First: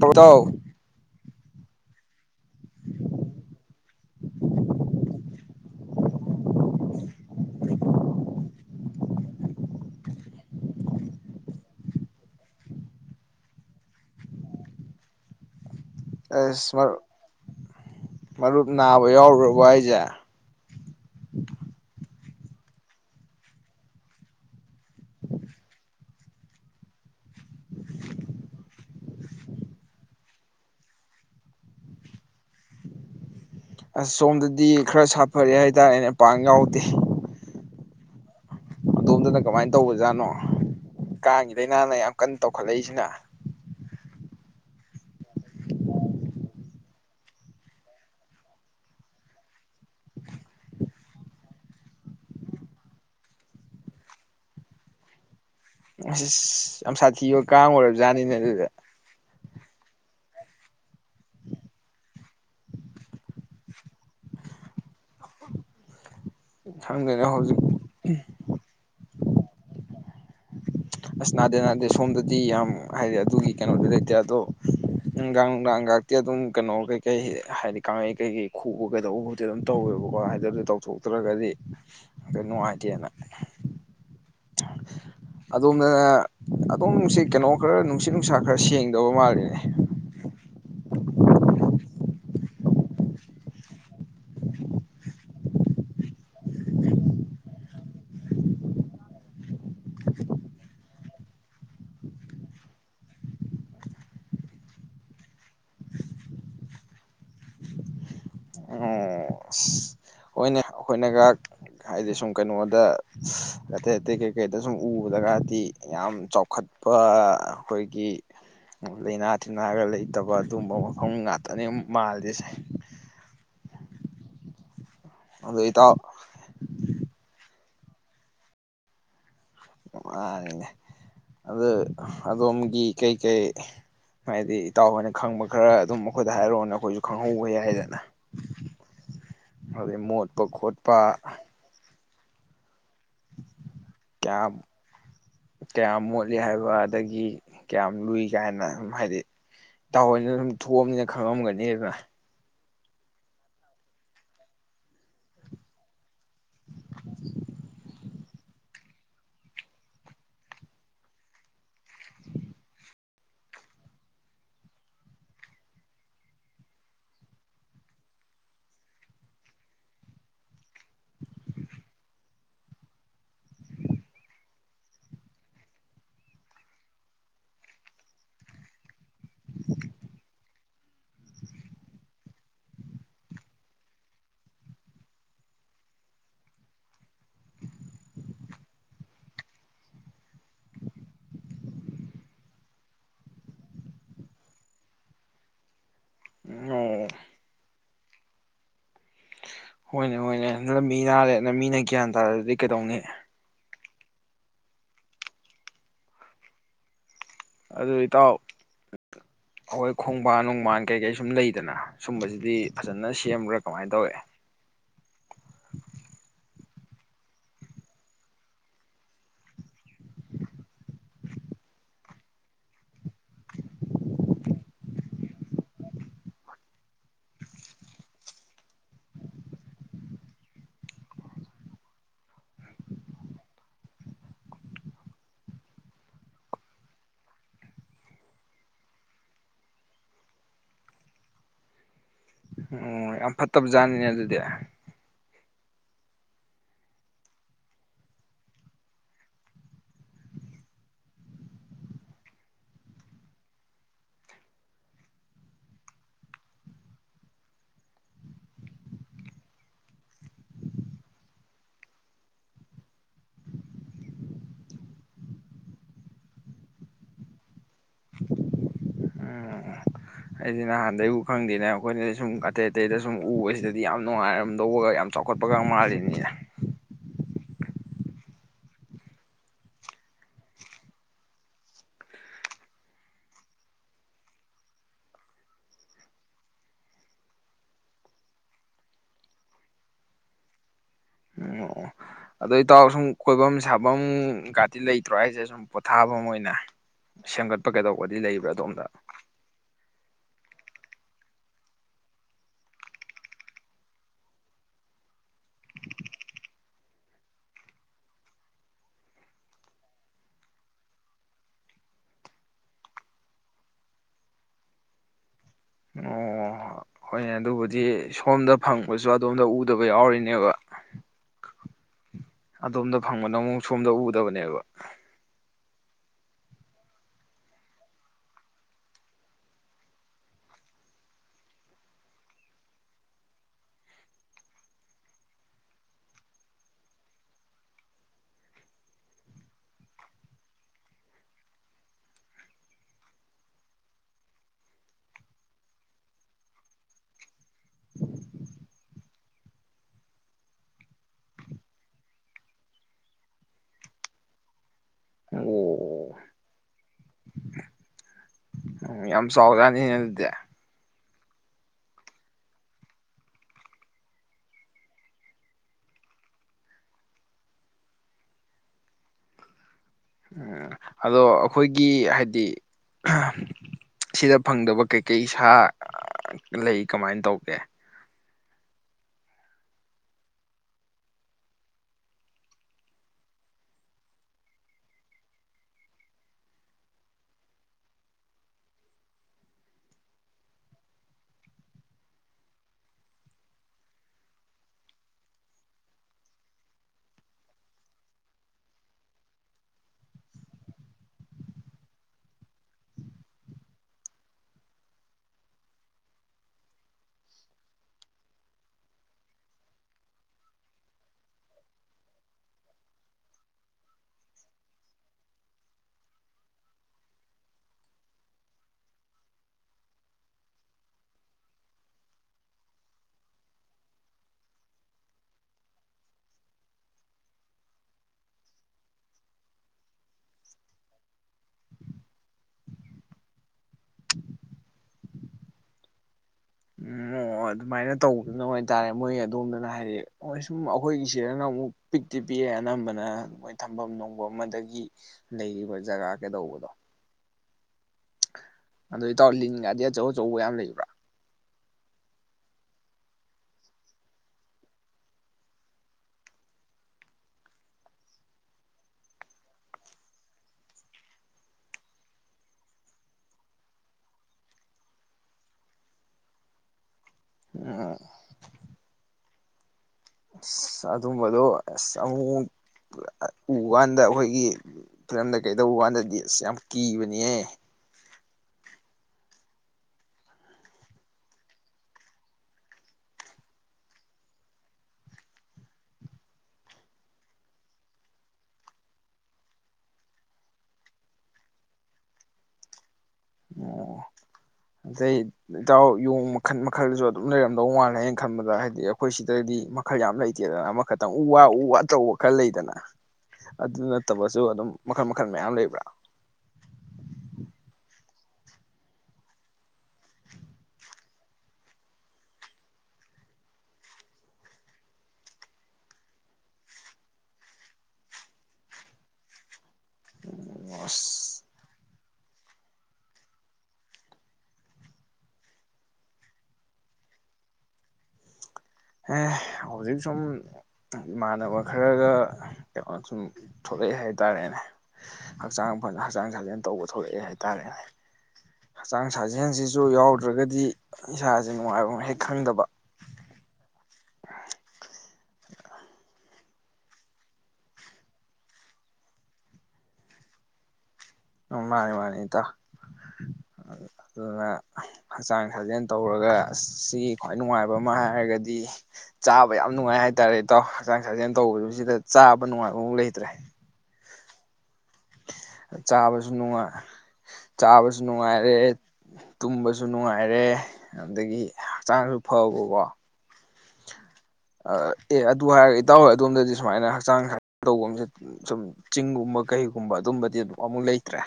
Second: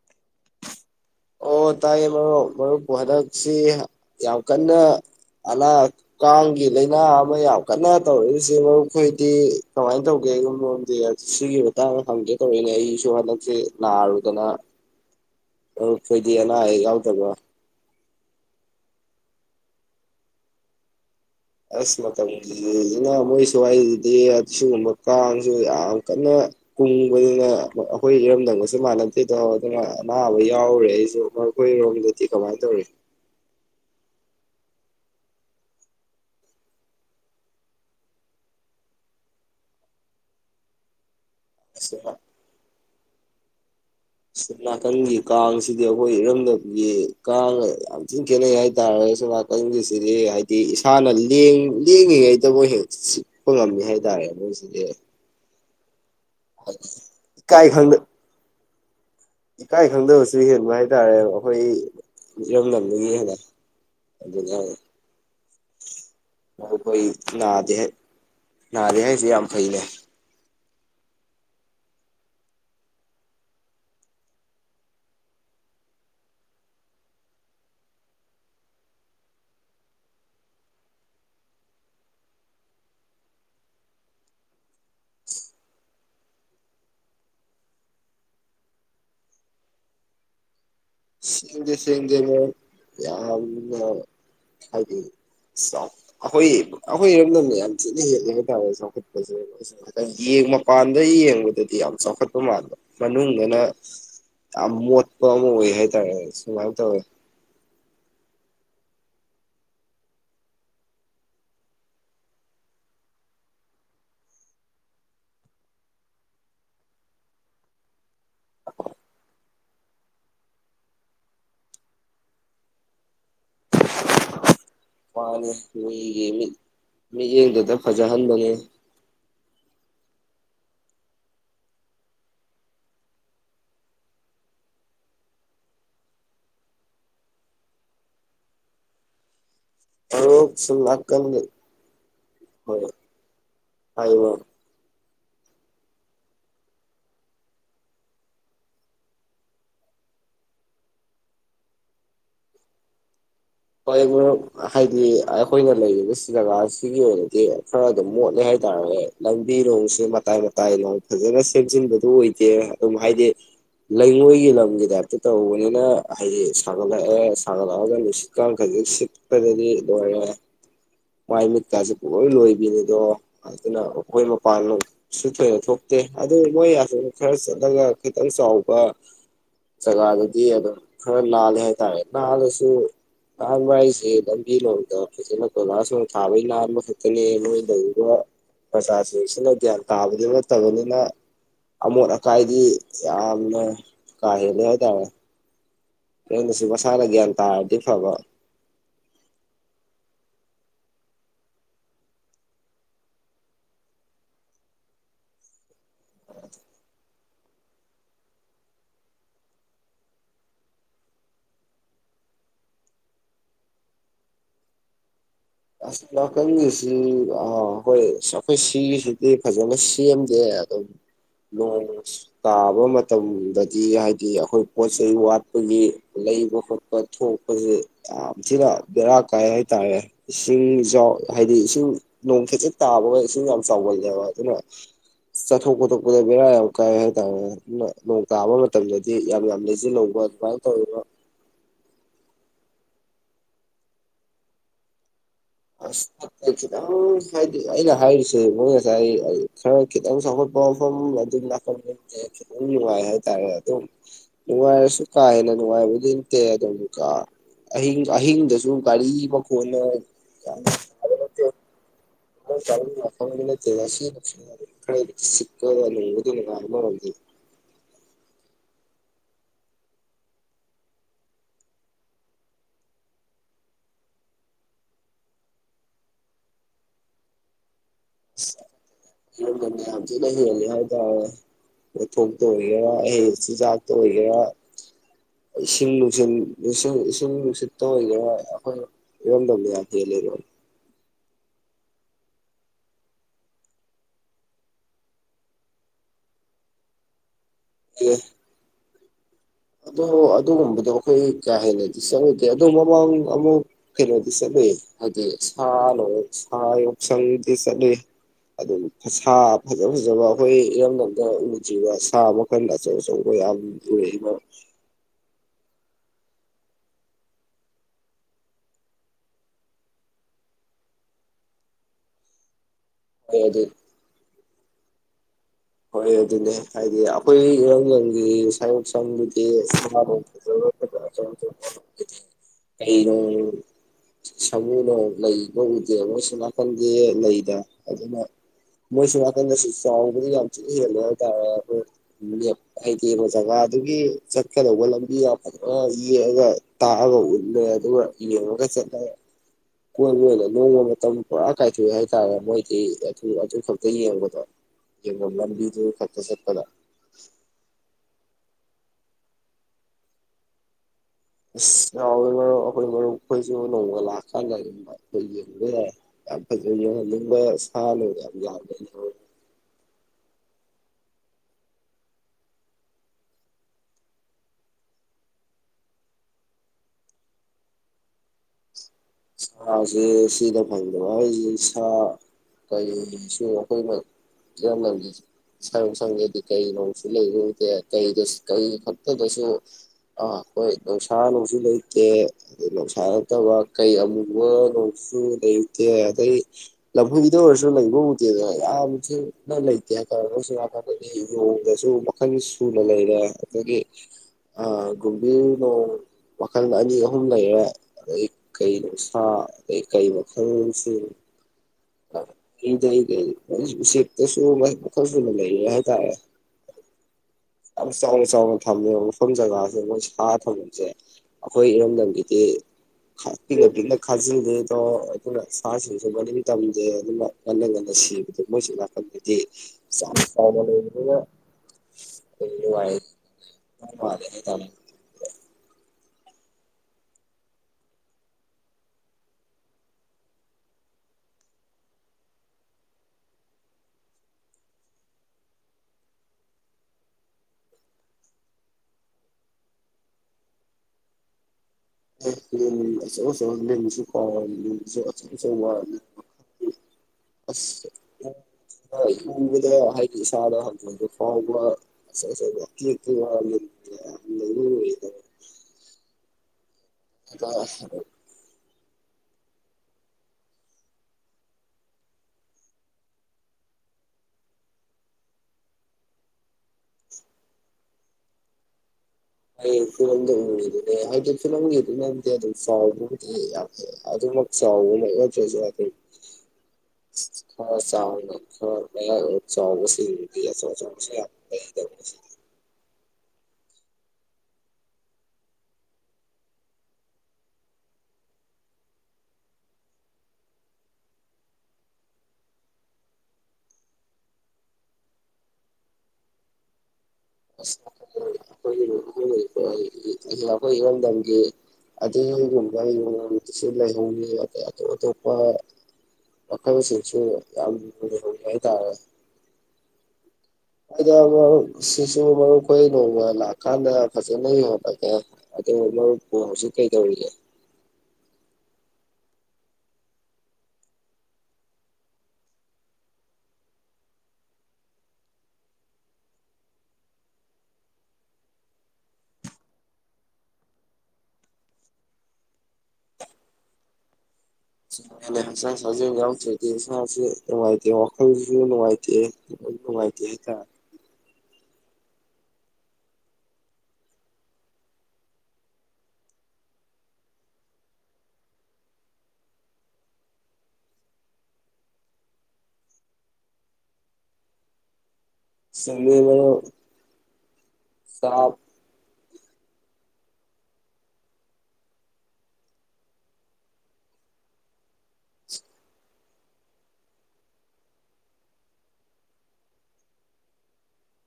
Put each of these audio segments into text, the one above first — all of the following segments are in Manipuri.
ꯄꯗꯎ ꯑꯣ ꯇꯥꯏꯌꯦ ꯃꯔꯨꯞ ꯃꯔꯨꯞꯄꯨ ꯍꯟꯗꯛꯁꯤ ꯌꯥꯝ ꯀꯟꯅ ꯑꯅꯥ ꯀꯥꯡꯒꯤ ꯂꯥꯏꯅꯥ ꯑꯃ ꯌꯥꯝ ꯀꯟꯅ ꯇꯧꯔꯛꯏꯁꯤꯦ ꯃꯔꯨꯞꯈꯣꯏꯗꯤ ꯀꯃꯥꯏꯅ ꯇꯧꯒꯦ ꯑꯩꯨꯝ ꯂꯣꯝꯗꯤ ꯁꯤꯒꯤ ꯃꯇꯥꯡꯗ ꯍꯪꯒꯦ ꯇꯧꯔꯛꯏꯅꯦ ꯑꯩꯁꯨ ꯍꯟꯗꯛꯁꯤ ꯅꯥꯔꯨꯗꯅ ꯑ ꯑꯁ ꯐꯣꯏꯗꯤꯌꯥꯅꯥꯒꯥꯎꯗꯕ ꯃꯔꯨꯞ ꯅꯥꯕ ꯌꯥꯎꯔꯨꯔꯕ ꯍꯥꯏꯁꯦ ꯑꯁ ꯃꯇꯝꯅ ꯃꯣꯏꯁꯨ꯭ꯋꯥꯏꯗꯨꯗꯤ ꯑꯁꯤꯒꯨꯝꯕ ꯀꯥꯡꯁꯨ ꯌꯥꯝ ꯀꯟꯅ ꯀꯨꯡꯕꯅꯤꯅ ꯑꯩꯈꯣꯏ ꯏꯔꯝꯗꯝꯒꯁꯨ ꯃꯥꯟꯅꯗꯦꯗꯣ ꯑꯗꯨꯅ ꯑꯅꯥꯕ ꯌꯥꯎꯔꯨꯔꯦ ꯑꯩꯁꯨ ꯃꯈꯣꯏꯔꯣꯝꯗꯗꯤ ꯀꯃꯥꯏꯅ ꯇꯧꯔꯤ ꯑꯁ ꯁꯣꯝꯗꯗꯤ ꯈꯔ ꯁꯥꯐꯔꯦ ꯍꯥꯏꯇꯥꯔꯦ ꯑꯩꯅ ꯄ ꯌꯥꯎꯗꯦ ꯑꯗꯣꯝꯗꯅ ꯀꯃꯥꯏꯅ ꯇꯧꯕꯖꯥꯠꯅꯣ ꯀꯥꯒꯤ ꯂꯅꯥꯅ ꯌꯥꯝ ꯀꯟꯅ ꯇꯧꯈꯠꯂꯛꯏꯦ ꯗ ꯁꯝ ꯅꯥꯀꯟꯒꯤ ꯀꯥꯡꯁꯤꯗꯤ ꯑꯩꯈꯣꯏ ꯏꯔꯝꯗꯝꯒꯤ ꯀꯥꯡꯒ ꯌꯥꯝ ꯊꯤꯅ ꯈꯦꯠꯅꯩ ꯍꯥꯏ ꯇꯔꯦ ꯁꯝ ꯅꯥꯀꯟꯒꯤꯁꯤꯗꯤ ꯍꯥꯏꯗꯤ ꯏꯁꯥꯅ ꯂꯦꯡꯉꯤꯉꯩꯗꯕꯨꯣꯏ ꯍꯦꯛ ꯆꯤꯛꯄ ꯉꯝꯃꯤ ꯍꯥꯏ ꯇꯔꯦ ꯃꯣꯏꯁꯤꯗꯤ ꯑꯁꯁ ꯌꯥꯝ ꯁꯥꯊꯤ ꯑꯣꯏꯣ ꯏꯀꯥꯏ ꯀꯥꯡ ꯈꯪꯗ ꯑꯣꯏꯔꯕꯖꯥꯠꯅꯤꯅꯦ ꯑꯗꯨꯗ ꯏꯀꯥꯏ ꯈꯪꯗꯕꯁꯨ ꯍꯦꯟꯕ ꯍꯥꯏꯇꯥꯔꯦ ꯑꯩꯈꯣꯏ ꯏꯔꯝꯗꯝꯒꯤ ꯍꯦꯟꯅ ꯑꯗꯨꯅ ꯈꯣꯏ ꯈꯪꯗꯦꯅꯦ ꯍꯧꯖꯤꯛ ꯅꯥꯗꯦ ꯅꯥꯗꯦ ꯍꯥꯏꯁꯦ ꯌꯥꯝ ꯐꯩꯅꯦ ꯑꯁ ꯅꯥꯗꯦ ꯅꯥꯗꯦ ꯁꯣꯝꯗꯗꯤ ꯌꯥꯝ ꯍꯥꯏꯗꯤ ꯑꯗꯨꯒꯤ ꯀꯩꯅꯣꯗꯤ ꯂꯩꯇꯦ ꯑꯗꯣ ꯅꯨꯡꯗꯥꯡ ꯅꯨꯡꯗꯥꯡꯒꯥꯛꯇꯤ ꯑꯗꯨꯝ ꯀꯩꯅꯣ ꯀꯩꯀꯩ ꯍꯥꯏꯗꯤ ꯀꯥꯡꯈꯩ ꯀꯩꯀꯩ ꯈꯨꯕ ꯀꯩꯗꯧꯕꯕꯨꯕꯨꯗꯤ ꯑꯗꯨꯝ ꯇꯧꯋꯦꯕꯀꯣ ꯍꯥꯏꯗꯤ ꯑꯗꯨ ꯇꯧꯊꯣꯛꯇ꯭ꯔꯒꯗꯤ ꯑꯇ ꯅꯨꯡꯉꯥꯏꯇꯦꯅ ꯑꯗꯣꯝꯗꯅ ꯑꯗꯣꯝ ꯅꯨꯡꯁꯤ ꯀꯩꯅꯣ ꯈꯔ ꯅꯨꯡꯁꯤꯠ ꯅꯨꯡꯁꯥ ꯈꯔ ꯁꯦꯡꯗꯕ ꯃꯥꯜꯂꯤꯅꯦ ꯁꯦꯡꯁꯦ ꯁꯦꯡꯁꯦꯅꯦ ꯌꯥꯝꯅ ꯍꯥꯏꯗꯤ ꯑꯩꯈꯣꯏ ꯑꯩꯈꯣꯏ ꯏꯔꯝꯗꯝꯗ ꯌꯥꯝ ꯊꯤꯅ ꯍꯦꯜꯂꯦ ꯍꯥꯏꯇꯥꯥꯔꯦ ꯆꯥꯎꯈꯠꯄꯁꯦ ꯃꯄꯥꯟꯗ ꯌꯦꯡꯕꯗꯗꯤ ꯌꯥꯝ ꯆꯥꯎꯈꯠꯄ ꯃꯥꯟꯕ ꯃꯅꯨꯡꯗꯅ ꯌꯥꯝ ꯃꯣꯠꯄ ꯑꯃ ꯑꯣꯏ ꯍꯥꯏ ꯁꯃꯥꯏ ꯇꯧꯋ ꯑꯣ ꯍꯣꯏꯅꯦ ꯑꯩꯈꯣꯏꯅꯒ ꯍꯥꯏꯗꯤ ꯁꯨꯝ ꯀꯩꯅꯣꯗ ꯑꯇꯩ ꯑꯇꯩ ꯀꯩꯀꯩꯗ ꯁꯨꯝ ꯎꯕꯗꯒꯗꯤ ꯌꯥꯝ ꯆꯥꯎꯈꯠꯄ ꯑꯩꯈꯣꯏꯒꯤ ꯂꯩꯅꯥ ꯇꯤꯟꯅꯥꯒ ꯂꯩꯇꯕ ꯑꯗꯨꯒꯕ ꯃꯐꯝ ꯉꯥꯛꯇꯅꯦ ꯃꯥꯜꯂꯤꯁꯦ ꯄꯅꯤ ꯑꯗꯣ ꯏꯇꯥꯎ ꯃꯤ ꯃꯤ ꯃꯤ ꯌꯦꯗ ꯐꯖꯍꯟꯕꯅꯦ ꯅꯦ ꯑꯗꯨ ꯑꯗꯣꯝꯒꯤ ꯀꯩꯀꯩ ꯍꯥꯏꯗꯤ ꯏꯇꯥꯎꯈꯣꯏꯅ ꯈꯪꯕ ꯈꯔ ꯑꯗꯨꯝ ꯑꯩꯈꯣꯏꯗ ꯍꯥꯏꯔꯛꯑꯣꯅꯦ ꯑꯩꯈꯣꯏꯁꯨ ꯈꯪꯍꯧꯕ ꯌꯥꯏꯗꯅ ꯑꯗꯨꯩ ꯃꯣꯠ ꯃꯔꯨꯞꯁꯨ ꯂꯥꯛꯀꯜꯂꯤ ꯍꯣꯏ ꯍꯥꯏꯌꯨ ꯃꯔꯨꯞ ꯀꯌꯥꯝ ꯀꯌꯥꯝ ꯃꯣꯠꯂꯤ ꯍꯥꯏꯕ ꯑꯗꯒꯤ ꯀꯌꯥꯝ ꯂꯨꯏ ꯀꯥꯏꯅ ꯍꯥꯏꯗꯤ ꯏꯇꯥꯎ ꯍꯣꯏꯅ ꯁꯨꯝ ꯊꯣꯛꯑꯝꯅꯤꯅ ꯈꯪꯉꯝꯒꯅꯤꯕ ꯍꯣꯏ ꯃꯔꯨꯞ ꯍꯥꯏꯗꯤ ꯑꯩꯈꯣꯏꯅ ꯂꯩꯔꯤꯕ ꯖꯒꯥꯁꯤꯒꯤ ꯑꯣꯏꯅꯗꯤ ꯈꯔ ꯑꯗꯨꯝ ꯃꯣꯠꯂꯦ ꯍꯥꯏꯇꯥꯔꯦ ꯂꯝꯕꯤ ꯅꯣꯡꯁꯨ ꯃꯇꯥꯏ ꯃꯇꯥꯏ ꯅꯣꯡ ꯐꯖꯅ ꯁꯦꯝꯖꯤꯟꯕ ꯑꯗꯨ ꯑꯣꯏꯗꯦ ꯑꯗꯨꯝ ꯍꯥꯏꯗꯤ ꯂꯩꯉꯣꯏꯒꯤ ꯂꯝꯒꯤ ꯇꯥꯏꯞꯇ ꯇꯧꯕꯅꯤꯅ ꯍꯥꯏꯗꯤ ꯁꯥꯒꯠꯂꯛꯑꯦ ꯁꯥꯒꯠꯂꯛꯑꯒ ꯂꯁꯤ [unintelligible] ꯈꯖꯤꯛ ꯁꯤꯠꯄꯗꯗꯤ ꯂꯣꯏꯔꯦ ꯃꯥꯏ ꯃꯤꯠꯀꯥꯁꯦ ꯄꯨꯂꯣꯏ ꯂꯣꯏꯕꯤꯅꯤꯗꯣ ꯑꯗꯨꯅ ꯑꯩꯈꯣꯏ ꯃꯄꯥꯟꯂꯣꯝꯁꯨ ꯊꯣꯏꯅ ꯊꯣꯛꯇꯦ ꯑꯗꯨ ꯃꯣꯏ ꯑꯁꯨꯝ ꯈꯔ ꯆꯠꯂꯒ ꯈꯤꯇꯪ ꯆꯥꯎꯕ ꯖꯒꯥꯗꯗꯤ ꯑꯗꯨꯝ ꯈꯔ ꯂꯥꯜꯂꯦ ꯍꯥꯏꯇꯥꯔꯦ ꯂꯥꯜꯂꯁꯨ ꯅꯥꯟꯕ ꯍꯥꯏꯁꯦ ꯂꯝꯕꯤ ꯂꯣꯡꯗ ꯐꯖꯅ ꯀꯣꯏꯂꯥꯁ ꯊꯥꯕꯩ ꯅꯥꯟꯕ ꯈꯛꯇꯅꯦ ꯃꯣꯏ ꯂꯩꯔꯤꯕ ꯄ꯭ꯔꯖꯥꯁꯤꯡꯁꯤꯅ ꯒ꯭ꯌꯥꯟ ꯇꯥꯕꯗꯤ ꯅꯠꯇꯕꯅꯤꯅ ꯑꯃꯣꯠ ꯑꯀꯥꯏꯗꯤ ꯌꯥꯝꯅ ꯀꯥ ꯍꯦꯜꯂꯦ ꯍꯥꯏ ꯇꯥꯔꯦ ꯃꯣꯏꯅꯁꯨ ꯃꯁꯥꯅ ꯑꯣ ꯒ꯭ꯌꯥꯟ ꯇꯥꯔꯗꯤ ꯐꯕ ꯍꯣꯏꯅꯦ ꯍꯣꯏꯅꯦ ꯂꯝꯕꯤ ꯅꯥꯜꯂꯦꯅ ꯃꯤꯅ ꯒ꯭ꯌꯥꯟ ꯇꯥꯗꯔ꯭ꯗꯤ ꯀꯩꯗꯧꯅꯤ ꯑꯗꯨ ꯏꯇꯥꯎ ꯑꯩꯈꯣꯏ ꯈꯣꯡꯕꯥꯟ ꯅꯨꯡꯕꯥꯟ ꯀꯩꯀꯩ ꯁꯨꯝ ꯂꯩꯗꯅ ꯁꯨꯝꯕꯁꯤꯗꯤ ꯐꯖꯅ ꯁꯦꯝꯕ꯭ꯔꯥ ꯀꯃꯥꯏꯅ ꯇꯧꯋꯦ ꯁꯤ ꯑ ꯍꯣꯏ ꯑꯩꯈꯣꯏ ꯁꯤꯒꯤꯁꯤꯗꯤ ꯐꯖꯅ ꯁꯦꯝꯗꯦ ꯑꯗꯨꯝ ꯅꯣꯡ ꯇꯥꯕ ꯃꯇꯝꯗꯗꯤ ꯍꯥꯏꯗꯤ ꯑꯩꯈꯣꯏ ꯄꯣꯠ ꯆꯩꯩ ꯋꯥꯠꯄꯒꯤ ꯂꯩꯕ ꯈꯣꯠꯄ ꯊꯣꯛꯄꯁꯦ ꯌꯥꯝ ꯊꯤꯅ ꯕꯦꯔꯥ ꯀꯥꯏ ꯍꯥꯏꯇꯥꯔꯦ ꯏꯁꯤꯡ ꯏꯆꯥꯎ ꯍꯥꯏꯗꯤ ꯏꯁꯤꯡ ꯅꯣꯡ ꯈꯤꯖꯤꯛ ꯇꯥꯕꯒ ꯏꯁꯤꯡ ꯌꯥꯝ ꯆꯥꯎꯒꯜꯂꯦꯕ ꯑꯗꯨꯅ ꯆꯠꯊꯣꯛ ꯈꯣꯊꯣꯛꯄꯗ ꯕꯦꯔꯥ ꯌꯥꯝ ꯀꯥꯏ ꯍꯥꯏꯇꯥꯔꯦ ꯑꯗꯨꯅ ꯅꯣꯡ ꯇꯥꯕ ꯃꯇꯝꯗꯗꯤ ꯌꯥꯝ ꯌꯥꯝ ꯂꯩꯁꯤꯟꯍꯧꯕ ꯑꯗꯨꯃꯥꯏ ꯇꯧꯋꯦ ꯃꯔꯨꯞ ꯑꯣ ꯌꯥꯝ ꯐꯠꯇꯕ ꯖꯥꯠꯅꯤꯅꯦ ꯑꯗꯨꯗꯤ ꯑꯁ ꯑꯩ ꯈꯤꯇꯪ ꯍꯥꯏꯗꯤ ꯑꯩꯅ ꯍꯥꯏꯔꯤꯁꯦ ꯃꯣꯏ ꯉꯁꯥꯏ ꯈꯔ ꯈꯤꯇꯪ ꯆꯥꯎꯈꯠꯄ ꯃꯐꯝ ꯑꯗꯨ ꯅꯀꯟꯗ [unintelligible] ꯈꯤꯇꯪ ꯅꯨꯡꯉꯥꯏ ꯍꯥꯏꯇꯥꯔꯦ ꯑꯗꯨꯝ ꯅꯨꯡꯉꯥꯏꯔꯁꯨ ꯀꯥ ꯍꯦꯟꯅ ꯅꯨꯡꯉꯥꯏꯕꯗꯤ ꯅꯠꯇꯦ ꯑꯗꯨꯝ ꯑꯍꯤꯡ ꯑꯍꯤꯡꯗꯁꯨ ꯒꯥꯔꯤ ꯃꯈꯣꯟꯅ ꯌꯥꯝꯅ ꯑꯗ ꯅꯠꯇꯦ [unintelligible] ꯃꯋꯣꯡ ꯇꯥꯕ ꯂꯝ ꯐꯧ ꯅꯠꯇꯦꯗ ꯁꯤ ꯈꯔ ꯁꯤ ꯈꯔ ꯅꯨꯡꯕꯨꯗꯤ ꯅꯨꯡꯉꯥꯏ ꯑꯃꯔꯣꯝꯗꯗꯤ ꯎꯝ ꯑꯩꯗꯤ ꯅꯍꯥꯟꯗꯩꯕꯨ ꯈꯪꯗꯦꯅꯦ ꯑꯩꯈꯣꯏꯅꯗꯤ ꯁꯨꯝ ꯑꯇꯩ ꯑꯇꯩꯗ ꯁꯨꯝ ꯎꯕꯁꯤꯗꯗꯤ ꯌꯥꯝ ꯅꯨꯡꯉꯥꯏꯔꯝꯗꯧꯕꯒ ꯌꯥꯝ ꯆꯥꯎꯈꯠꯄꯒ ꯃꯥꯜꯂꯤꯅꯤꯅꯦ ꯁ ꯏꯔꯝꯗꯝꯅ ꯌꯥꯝ ꯊꯤꯅ ꯍꯦꯜꯂꯦ ꯍꯥꯏꯇꯥꯔꯦ ꯄꯣꯠꯊꯣꯛꯇ ꯑꯣꯏꯒꯦꯔꯥ ꯍꯦ ꯆꯤꯟꯖꯥꯛꯇ ꯑꯣꯏꯒꯦꯔꯥ ꯏꯁꯤꯡ ꯅꯨꯡꯁꯤꯠ ꯏꯁꯤꯡ ꯅꯨꯡꯁꯤꯠꯇ ꯑꯣꯏꯒꯦꯔꯥ ꯑꯩꯈꯣꯏ ꯏꯔꯝꯗꯝꯅ ꯌꯥꯝ ꯍꯦꯜꯂꯦꯕ ꯎꯝ ꯑꯗꯣ ꯏꯇꯥꯎ ꯁꯨꯝ ꯀꯣꯏꯕꯝ ꯁꯥꯐꯝ ꯒꯥꯇꯤ ꯂꯩꯇ꯭ꯔꯣ ꯍꯥꯏꯁꯦ ꯁꯨꯝ ꯄꯣꯊꯥꯐꯝ ꯑꯣꯏꯅ ꯁꯦꯝꯒꯠꯄ ꯑꯦ ꯀꯩꯗꯧꯕꯗꯤ ꯂꯩꯕ꯭ꯔꯥ ꯑꯗꯣꯝꯗ ꯑꯗꯣ ꯑꯗꯨꯒꯨꯝꯕꯗꯣ ꯑꯩꯈꯣꯏ ꯀꯥ ꯍꯦꯟꯅꯗꯤ ꯆꯠꯂꯨꯗꯦ ꯑꯗꯣ ꯃꯃꯥꯡ ꯑꯃꯨꯛ ꯀꯩꯅꯣꯗꯤ ꯆꯠꯂꯨꯏ ꯍꯥꯏꯗꯤ ꯁꯥ ꯂꯧ ꯁꯥꯌꯣꯛꯁꯪꯗꯗꯤ ꯆꯠꯂꯨꯏ ꯑꯗꯨ ꯁꯥ ꯐꯖ ꯐꯖꯕ ꯑꯩꯈꯣꯏ ꯏꯔꯝꯗꯝꯗ ꯎꯗ꯭ꯔꯤꯕ ꯁꯥ ꯃꯈꯜꯗ ꯑꯆꯧ ꯑꯆꯧꯕ ꯌꯥꯝ ꯎꯔꯛꯏꯕ ꯑꯣ ꯍꯣꯏꯅꯦ ꯑꯗꯨꯕꯨꯗꯤ ꯁꯣꯝꯗ ꯐꯪꯕꯁꯨ ꯑꯗꯣꯝꯗ ꯎꯗꯕ ꯌꯥꯎꯔꯤꯅꯦꯕ ꯑꯗꯣꯝꯗ ꯐꯪꯕꯅ ꯍꯣꯏ ꯑꯃꯨꯛ ꯑꯗꯨ ꯁꯣꯝꯗ ꯎꯗꯕꯅꯦꯕ ꯍꯣꯏ ꯑꯗꯨꯅꯦ ꯍꯥꯏꯗꯤ ꯑꯩꯈꯣꯏ ꯏꯔꯝꯗꯝꯒꯤ ꯁꯥꯏꯌꯣꯛ ꯁꯪꯕꯨꯗꯤ ꯁꯥ ꯅꯨꯡ ꯐꯖꯕ [unintelligible] ꯀꯩ ꯅꯨꯡ ꯁꯥꯃꯨ ꯅꯨꯡ ꯂꯩꯕ ꯎꯗꯦ ꯃꯣꯏꯁꯨ ꯅꯥꯀꯟꯗꯤ ꯂꯩꯗ ꯑꯗꯨꯅ ꯃꯣꯏꯁꯨ ꯅꯥꯀꯟꯗꯁꯨ ꯆꯥꯎꯕꯗꯤ ꯌꯥꯝ ꯊꯤ ꯍꯦꯜꯂꯦ ꯍꯥꯏꯇꯥꯔꯦ ꯑꯩꯈꯣꯏ ꯂꯦꯞ ꯍꯥꯏꯗꯤ ꯖꯒꯥꯗꯨꯒꯤ ꯆꯠꯀꯗꯧꯕ ꯂꯝꯕꯤꯒ ꯐꯖꯅ ꯌꯦꯛꯑꯒ ꯇꯥꯛꯑꯒ ꯎꯠꯂꯦ ꯑꯗꯨꯒ ꯌꯦꯡꯉꯒ ꯆꯠꯂꯦ ꯀꯣꯏꯕ ꯑꯣꯏꯅ ꯅꯣꯡꯃ ꯃꯇꯝ ꯄꯨꯔꯥ ꯀꯥꯏꯊꯣꯛꯑꯦ ꯍꯥꯏꯇꯥꯔꯦ ꯃꯣꯏꯗꯤ ꯑꯗꯨ ꯑꯗꯨ ꯈꯛꯇ ꯌꯦꯡꯕꯗ ꯌꯦꯡꯐꯝ ꯂꯝꯕꯤꯗꯨ ꯑꯣ ꯈꯛꯇ ꯆꯠꯄꯗ ꯎꯝ ꯌꯥꯝ ꯆꯥꯎ ꯖꯥꯠꯅꯤꯅꯦ ꯑꯗꯨꯗꯤ ꯏꯁ ꯆꯥꯎꯋꯦ ꯃꯔꯨꯞ ꯑꯩꯈꯣꯏ ꯃꯔꯨꯞ ꯑꯩꯈꯣꯏꯁꯨ ꯅꯣꯡꯃ ꯂꯥꯛꯑꯀꯥꯟꯗ ꯌꯦꯡꯕ ꯌꯦꯡꯅꯤꯡꯕ ꯌꯥꯝ ꯐꯖꯩ ꯌꯦꯡꯍꯟꯅꯤꯡꯕ ꯁꯥ ꯅꯨꯡ ꯌꯥꯝ ꯌꯥꯝꯅ ꯂꯩꯍꯧꯋꯦ [unintelligible] ꯑ ꯑꯗꯣ ꯑꯩꯈꯣꯏꯒꯤ ꯍꯥꯏꯗꯤ ꯑꯍꯝ ꯁꯤꯗ ꯐꯪꯗꯕ ꯀꯩꯀꯩ ꯁꯥ ꯂꯩ ꯀꯃꯥꯏꯅ ꯇꯧꯒꯦ ꯁꯥꯖꯦ ꯁꯤꯗ ꯐꯪꯗꯕ ꯍꯥꯏꯔꯤꯁꯤ ꯁꯥ ꯀꯩ ꯁꯨ ꯑꯩꯈꯣꯏꯅ ꯏꯔꯝꯗꯝꯒꯤ ꯁꯥꯌꯣꯛꯁꯪꯗꯗꯤ ꯀꯩꯩꯅꯨꯡꯁꯤ ꯂꯩꯕ ꯎꯗꯦ ꯀꯩꯗꯣ ꯁ ꯀꯩ ꯈꯛꯇꯗꯁꯨ ꯑ ꯑꯩꯈꯣꯏ ꯅꯨꯡꯁꯥ ꯅꯨꯡꯁꯨ ꯂꯩꯇꯦ ꯅꯣꯡꯁꯥ ꯅꯠꯇꯕ ꯀꯩ ꯑꯃꯨ ꯕ ꯅꯣꯡꯁꯨ ꯂꯩ ꯎꯗꯦ ꯑꯗꯩ ꯂꯝꯐꯒꯤꯗ ꯑꯣꯏꯔꯁꯨ ꯂꯩꯕ ꯎꯗꯦꯗꯅ ꯌꯥꯝ ꯊꯤꯅ ꯂꯩꯇꯦ ꯍꯥꯏꯇꯥꯔꯦ ꯃꯣꯏꯁꯣꯝ ꯅꯥꯀꯟꯗꯗꯤ ꯌꯣꯡꯗꯁꯨ ꯃꯈꯜ ꯁꯨꯅ ꯂꯩꯔꯦ ꯑꯗꯒꯤ ꯑ ꯒꯨꯝꯕꯤꯔ ꯅꯣꯡ ꯃꯈꯜ ꯑꯅꯤ ꯑꯍꯨꯝ ꯂꯩꯔꯦ ꯑꯗꯩ ꯀꯩꯅꯣ ꯍꯥꯥ ꯀꯩ ꯀꯩ ꯃꯈꯜꯁꯨ ꯑ ꯏ ꯗꯩ ꯗꯏ [unintelligible] ꯎ ꯎꯆꯦꯛꯇꯁꯨ ꯃꯥꯒꯤ ꯃꯈꯜ ꯁꯨꯅ ꯂꯩꯔꯤ ꯍꯥꯏꯇꯥꯔꯦ ꯌꯥꯝ ꯆꯥꯎꯅ ꯆꯥꯎꯅ ꯊꯝꯃꯦꯕ ꯃꯐꯝ ꯖꯒꯥꯁꯦ ꯃꯣꯏ ꯁꯥ ꯊꯝꯐꯝꯁꯦ ꯑꯩꯈꯣꯏ ꯏꯔꯝꯗꯝꯒꯤꯗꯤ ꯈꯥ ꯄꯤꯛꯅ ꯄꯤꯛꯅ ꯈꯥꯖꯤꯟꯂꯦꯗꯣ ꯑꯗꯨꯅ ꯁꯥꯁꯤꯡꯁꯨ ꯃꯅꯤꯡ ꯇꯝꯗꯦ ꯑꯗꯨꯅ ꯉꯟꯅ ꯉꯟꯅ ꯁꯤꯕꯗꯨ ꯃꯣꯏꯁꯤ ꯅꯥꯀꯟꯗꯗꯤ ꯆꯥꯎ ꯆꯥꯎꯅ ꯂꯩꯕꯅꯤꯅ ꯅꯉꯥꯏꯌꯦ [unintelligible] ꯃꯥꯜꯂꯦ ꯍꯥꯏꯇꯥꯔꯦ ꯎꯝ ꯑꯣ ꯑꯗꯨꯃꯥꯏꯅ ꯇꯧꯕꯗꯨꯅ ꯑꯣꯏ ꯇꯥꯔꯦ ꯃꯣꯏ ꯑꯗꯣꯝꯗꯅ ꯍꯥꯏꯗꯤ ꯍꯣꯏ ꯁꯨꯝ ꯑꯩꯈꯣꯏꯒꯤꯁꯤꯗꯅ ꯑꯃꯨꯛ ꯄꯤꯛꯇꯤ ꯄꯤꯛꯑꯦ ꯑꯅꯝꯕꯅ ꯃꯣꯏ ꯊꯝꯐꯝ ꯅꯨꯡꯕꯝ ꯑꯃꯗꯒꯤ ꯂꯩꯔꯤꯕ ꯖꯒꯥ ꯀꯩꯗꯧꯕꯗꯣ ꯑꯗꯣ ꯏꯇꯥꯎ ꯂꯤꯟꯒꯗꯤ ꯑꯆꯧ ꯑꯆꯧꯕ ꯌꯥꯝ ꯂꯩꯕ꯭ꯔꯥ ꯑꯦ ꯂꯤꯟ ꯑꯆꯧ ꯑꯆꯧꯕ ꯂꯤꯟꯖꯨ ꯄꯥꯎ [unintelligible] ꯑꯆꯧ ꯑꯆꯧꯕ ꯑꯁ ꯎꯕꯗ ꯍꯥꯏꯗꯤ ꯏꯁꯥꯗ ꯍꯪꯒꯣꯏꯕ ꯐꯥꯎꯕ ꯑꯆꯧ ꯑꯆꯧꯕ ꯑꯀꯤ ꯑꯀꯤꯕ ꯂꯤꯟ ꯀꯌꯥ ꯂꯩꯕ ꯎꯔꯦꯗ ꯎꯝ [unintelligible] ꯑꯁ ꯑꯗꯨꯝꯕꯗꯣ ꯑꯁ ꯑꯃꯨꯛ ꯃꯨꯛ ꯎꯕ ꯀꯥꯟꯗ ꯑꯩꯈꯣꯏꯒꯤ ꯐꯤꯂꯝꯗ ꯀꯩꯗ ꯎꯕ ꯀꯥꯟꯗꯗꯤ ꯑꯁ ꯌꯥꯝ ꯀꯤꯕꯅꯤꯌꯦ ꯍꯌꯦꯡ ꯐꯤꯂꯝꯗ ꯎꯕꯗꯨꯅꯦ ꯍꯥꯏꯗꯤ ꯐꯤꯂꯝꯒꯤꯗꯨꯅꯗꯤ ꯑꯗꯨꯝ ꯆꯥꯎꯕꯕꯨꯗꯤ ꯌꯥꯝ ꯍꯦꯜ ꯑꯗꯨꯃꯛ ꯆꯥꯎꯕ ꯅꯠꯇ꯭ꯔꯁꯨ ꯑꯗꯨꯝ ꯈꯔ ꯆꯥꯎꯅ ꯈꯔ ꯃꯌꯥꯏ ꯑꯣꯏꯔꯞ ꯆꯥꯎꯕꯁꯤꯡꯗꯤ ꯑꯆꯧ ꯑꯆꯧꯕ ꯑꯆꯧꯕꯁꯨ ꯌꯥꯝ ꯂꯩꯗ ꯑꯣ ꯑꯗꯩ ꯏꯇꯥꯎ ꯌꯣꯡ ꯃꯈꯜ ꯃꯈꯜꯁꯨ ꯑꯗꯨꯝ ꯂꯩꯔꯝꯗꯧ ꯃꯥꯜꯂꯦ ꯑꯩꯅ ꯈꯟꯕꯗ ꯍꯥꯏꯗꯤ ꯑꯩꯈꯣꯏ ꯁꯤꯗꯗꯤ ꯃꯈꯜ ꯌꯥꯝ ꯂꯩꯇꯦꯗꯅ ꯑꯃꯈꯛꯇꯪ ꯎ ꯋꯥ ꯎ ꯋꯥ ꯇꯧꯕ ꯈꯔ ꯂꯩꯗꯅ ꯑꯗꯨ ꯅꯠꯇꯕꯁꯨ ꯑꯗꯨꯝ ꯃꯈꯜ ꯃꯈꯜ ꯃꯌꯥꯝ ꯂꯩꯕ꯭ꯔꯥ ꯑꯁ ꯑꯈꯣꯏ ꯑꯈꯣꯏ ꯑꯩꯈꯣꯏꯒꯤ ꯑꯩꯈꯣꯏ ꯏꯔꯝꯗꯝꯒꯤ ꯑꯗꯨꯒꯨꯝꯕ ꯌꯣꯡꯗꯁꯨ ꯂꯩꯍꯧꯋꯤ ꯑꯗꯩ ꯑꯇꯣꯞ ꯑꯇꯣꯞꯄ ꯃꯈꯜꯁꯤꯡꯁꯨ ꯌꯥꯝ ꯂꯩꯍꯧꯋꯤ ꯍꯥꯏꯇꯥꯔꯦ ꯑꯗ ꯑꯁ ꯃꯔꯨꯞ ꯁꯤꯁꯨ ꯃꯔꯨꯞꯈꯣꯏ ꯅꯣꯡꯃ ꯂꯥꯛꯑꯀꯥꯟꯗ ꯐꯖꯅ ꯌꯦꯡꯍꯜꯂꯒꯦ ꯑꯗꯨꯗ ꯃꯔꯨꯞꯄꯨ ꯍꯧꯖꯤꯛ ꯀꯩꯗꯧꯔꯤꯒꯦ ꯑꯦ ꯍꯧꯖꯤꯛ ꯁꯨꯝ ꯏꯃꯥꯟꯅꯕ ꯈꯔꯒ ꯀꯩꯅꯣ ꯁꯨꯝ ꯊꯣꯛꯂꯛꯑꯦ ꯍꯥꯏ ꯇꯥꯔꯦꯅꯦ ꯍꯛꯆꯥꯡ ꯐꯅ ꯍꯛꯆꯥꯡ ꯁꯥꯖꯦꯜ ꯇꯧꯕ ꯊꯣꯛꯂꯛꯑꯦ ꯍꯥꯏ ꯇꯥꯔꯦꯅꯦ ꯍꯛꯆꯥꯡ ꯁꯥꯖꯦꯜꯁꯤꯁꯨ ꯌꯥꯎꯗ꯭ꯔꯒꯗꯤ ꯏꯁꯥꯁꯦ ꯅꯨꯡꯉꯥꯏꯕꯝ ꯍꯦꯛ ꯈꯪꯗꯕ ꯍ ꯅꯦ ꯍꯛꯆꯥꯡ ꯁꯥꯖꯦꯜ ꯌꯥꯎꯗ꯭ꯔꯗꯤ ꯏꯁꯥꯁꯦ ꯅꯨꯡꯉꯥꯏꯇꯦ ꯋꯥꯈꯜꯁꯨ ꯅꯨꯡꯉꯥꯏꯇꯦ ꯅꯨꯡꯉꯥꯏꯇꯦ ꯍꯥꯏꯇꯥꯔꯦ ꯎꯝ ꯃꯥꯅꯤ ꯃꯥꯅꯤ ꯏꯇꯥꯎ ꯑꯗꯨꯅ ꯍꯛꯆꯥꯡ ꯁꯥꯖꯦꯜ ꯇꯧꯔꯒ ꯁꯤꯒꯤ ꯈ꯭ꯋꯥꯏ ꯅꯨꯡꯉꯥꯏꯕ ꯑꯃ ꯍꯥꯏꯔꯒꯗꯤ ꯆꯥꯕ ꯌꯥꯝ ꯅꯨꯡꯉꯥꯏ ꯍꯥꯏꯇꯥꯔꯦ ꯏꯇꯥꯎ ꯍꯛꯆꯥꯡ ꯁꯥꯖꯦꯜ ꯇꯧꯕꯗꯨ ꯁꯤꯗ ꯆꯥꯕ ꯅꯨꯡꯉꯥꯏꯕꯃꯨꯛ ꯂꯩꯇ꯭ꯔꯦ ꯆꯨꯝꯃꯤ ꯆꯥꯕꯁꯨ ꯃꯔꯨꯞ ꯅꯨꯡꯉꯥꯏ ꯆꯥꯕꯁꯨ ꯆꯥꯛ ꯅꯨꯡꯉꯥꯏꯔꯦ ꯇꯨꯝꯕꯁꯨ ꯅꯨꯡꯉꯥꯏꯔꯦ ꯑꯗꯒꯤ ꯍꯛꯆꯥꯡꯁꯨ ꯐꯕꯀꯣ ꯑ ꯑꯦ ꯑꯗꯨ ꯍꯥꯏꯔꯒ ꯏꯇꯥꯎ ꯑꯗꯣꯝꯗꯗꯤ ꯁꯨꯃꯥꯏꯅ ꯍꯛꯆꯥꯡ ꯇꯧꯕꯝꯁꯦ ꯁꯨꯝ ꯆꯤꯡꯒꯨꯝꯕ ꯀꯩꯒꯨꯝꯕ ꯑꯗꯨꯝꯕꯗꯤ ꯑꯃꯨꯛ ꯂꯩꯇ꯭ꯔꯦ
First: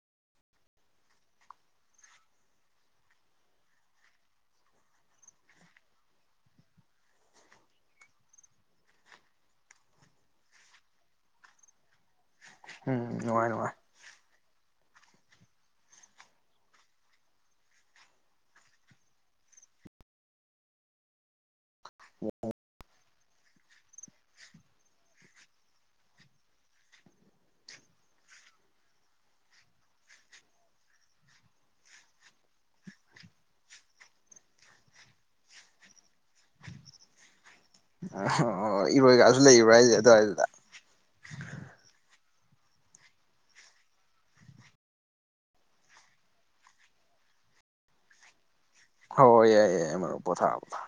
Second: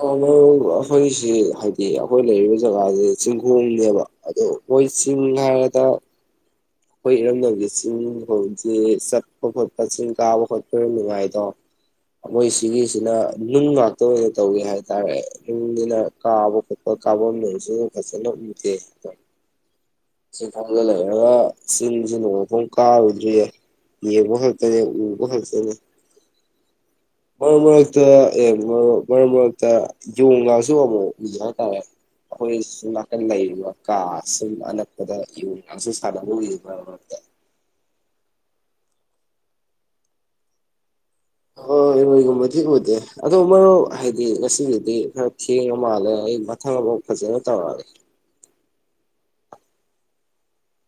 ꯍꯥꯂꯣ ꯑꯩꯈꯣꯏꯒꯤꯁꯤ ꯍꯥꯏꯗꯤ ꯑꯩꯈꯣꯏ ꯂꯩꯔꯤꯕ ꯖꯒꯥꯁꯤ ꯆꯤꯡꯈꯣꯡꯅꯦꯕ ꯑꯗꯣ ꯑꯩꯈꯣꯏ ꯆꯤꯡ ꯍꯥꯏꯔꯗ ꯑꯩꯈꯣꯏ ꯏꯔꯝꯗꯝꯒꯤ ꯆꯤꯡ ꯐꯁꯦ ꯆꯠꯄ ꯈꯣꯠꯄ ꯆꯤꯡ ꯀꯥꯕ ꯈꯣꯠꯄ ꯌꯥꯝ ꯅꯨꯡꯉꯥꯏꯗꯣ ꯃꯣꯏ ꯎꯝ ꯁꯤꯒꯤꯁꯤꯅ ꯅꯨꯡꯉꯥꯏ ꯅꯨꯡ ꯅꯨꯡꯉꯥꯏ ꯉꯥꯛꯇ ꯑꯣꯏꯅ ꯇꯧꯋꯤ ꯍꯥꯏꯦ ꯍꯥꯏꯇꯥꯔꯦ ꯅꯨꯡꯒꯤꯅ ꯀꯥꯕ ꯈꯣꯠꯄ ꯀꯥꯐꯝꯗꯁꯨ ꯑꯗꯨ ꯐꯖꯅ ꯎꯨꯠꯇꯦ ꯑ ꯁꯤꯐꯥꯎꯗ ꯂꯩꯔꯒ ꯁꯤꯁꯤꯅ ꯀꯥ ꯌꯦ ꯃꯍꯜꯇꯅꯦ ꯃꯜꯇꯅꯦ ꯃꯔꯛ ꯃꯔꯛꯇ ꯃꯔꯛ ꯃꯔꯛꯇ ꯌꯣꯡꯒꯁꯨ ꯑꯃꯨꯛ ꯎꯏ ꯍꯥꯏꯇꯥꯔꯦ ꯑꯩꯈꯣꯏ ꯁ ꯅꯥꯀꯟ ꯂꯩꯔꯤꯕ ꯀꯥ ꯁꯨꯝ ꯑꯅꯛꯄꯗ ꯌꯣꯡꯒꯁꯨ ꯁꯥꯟꯅꯕ ꯎꯏ ꯃꯔꯛ ꯃꯔꯛꯇ ꯑ ꯏꯔꯣꯏ ꯀꯁꯨ ꯂꯩꯕ꯭ꯔꯥ ꯍꯥꯏꯁꯦ ꯑꯗꯨꯋꯥꯏꯗꯨꯗ ꯍꯣꯏ ꯏꯔꯣꯏꯒꯨꯝꯕꯗꯤ ꯎꯗꯦ ꯑꯗꯣ ꯃꯔꯨꯞ ꯍꯥꯏꯗꯤ ꯉꯁꯤꯒꯤꯗꯤ ꯈꯔ ꯊꯦꯡꯉ ꯃꯥꯜꯂꯦ ꯑꯩ ꯃꯊꯪ ꯑꯃꯐꯥꯎ ꯐꯖꯅ ꯇꯧꯔꯛꯑꯒꯦ ꯍ ꯌꯥꯏ ꯌꯥꯏ ꯃꯃꯔ ꯄꯣꯊꯥ ꯊꯥ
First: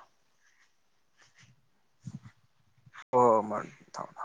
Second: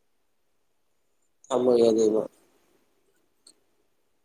ꯑꯃꯒ ꯑꯗꯨꯗ ꯍ ꯃꯔ ꯊꯅ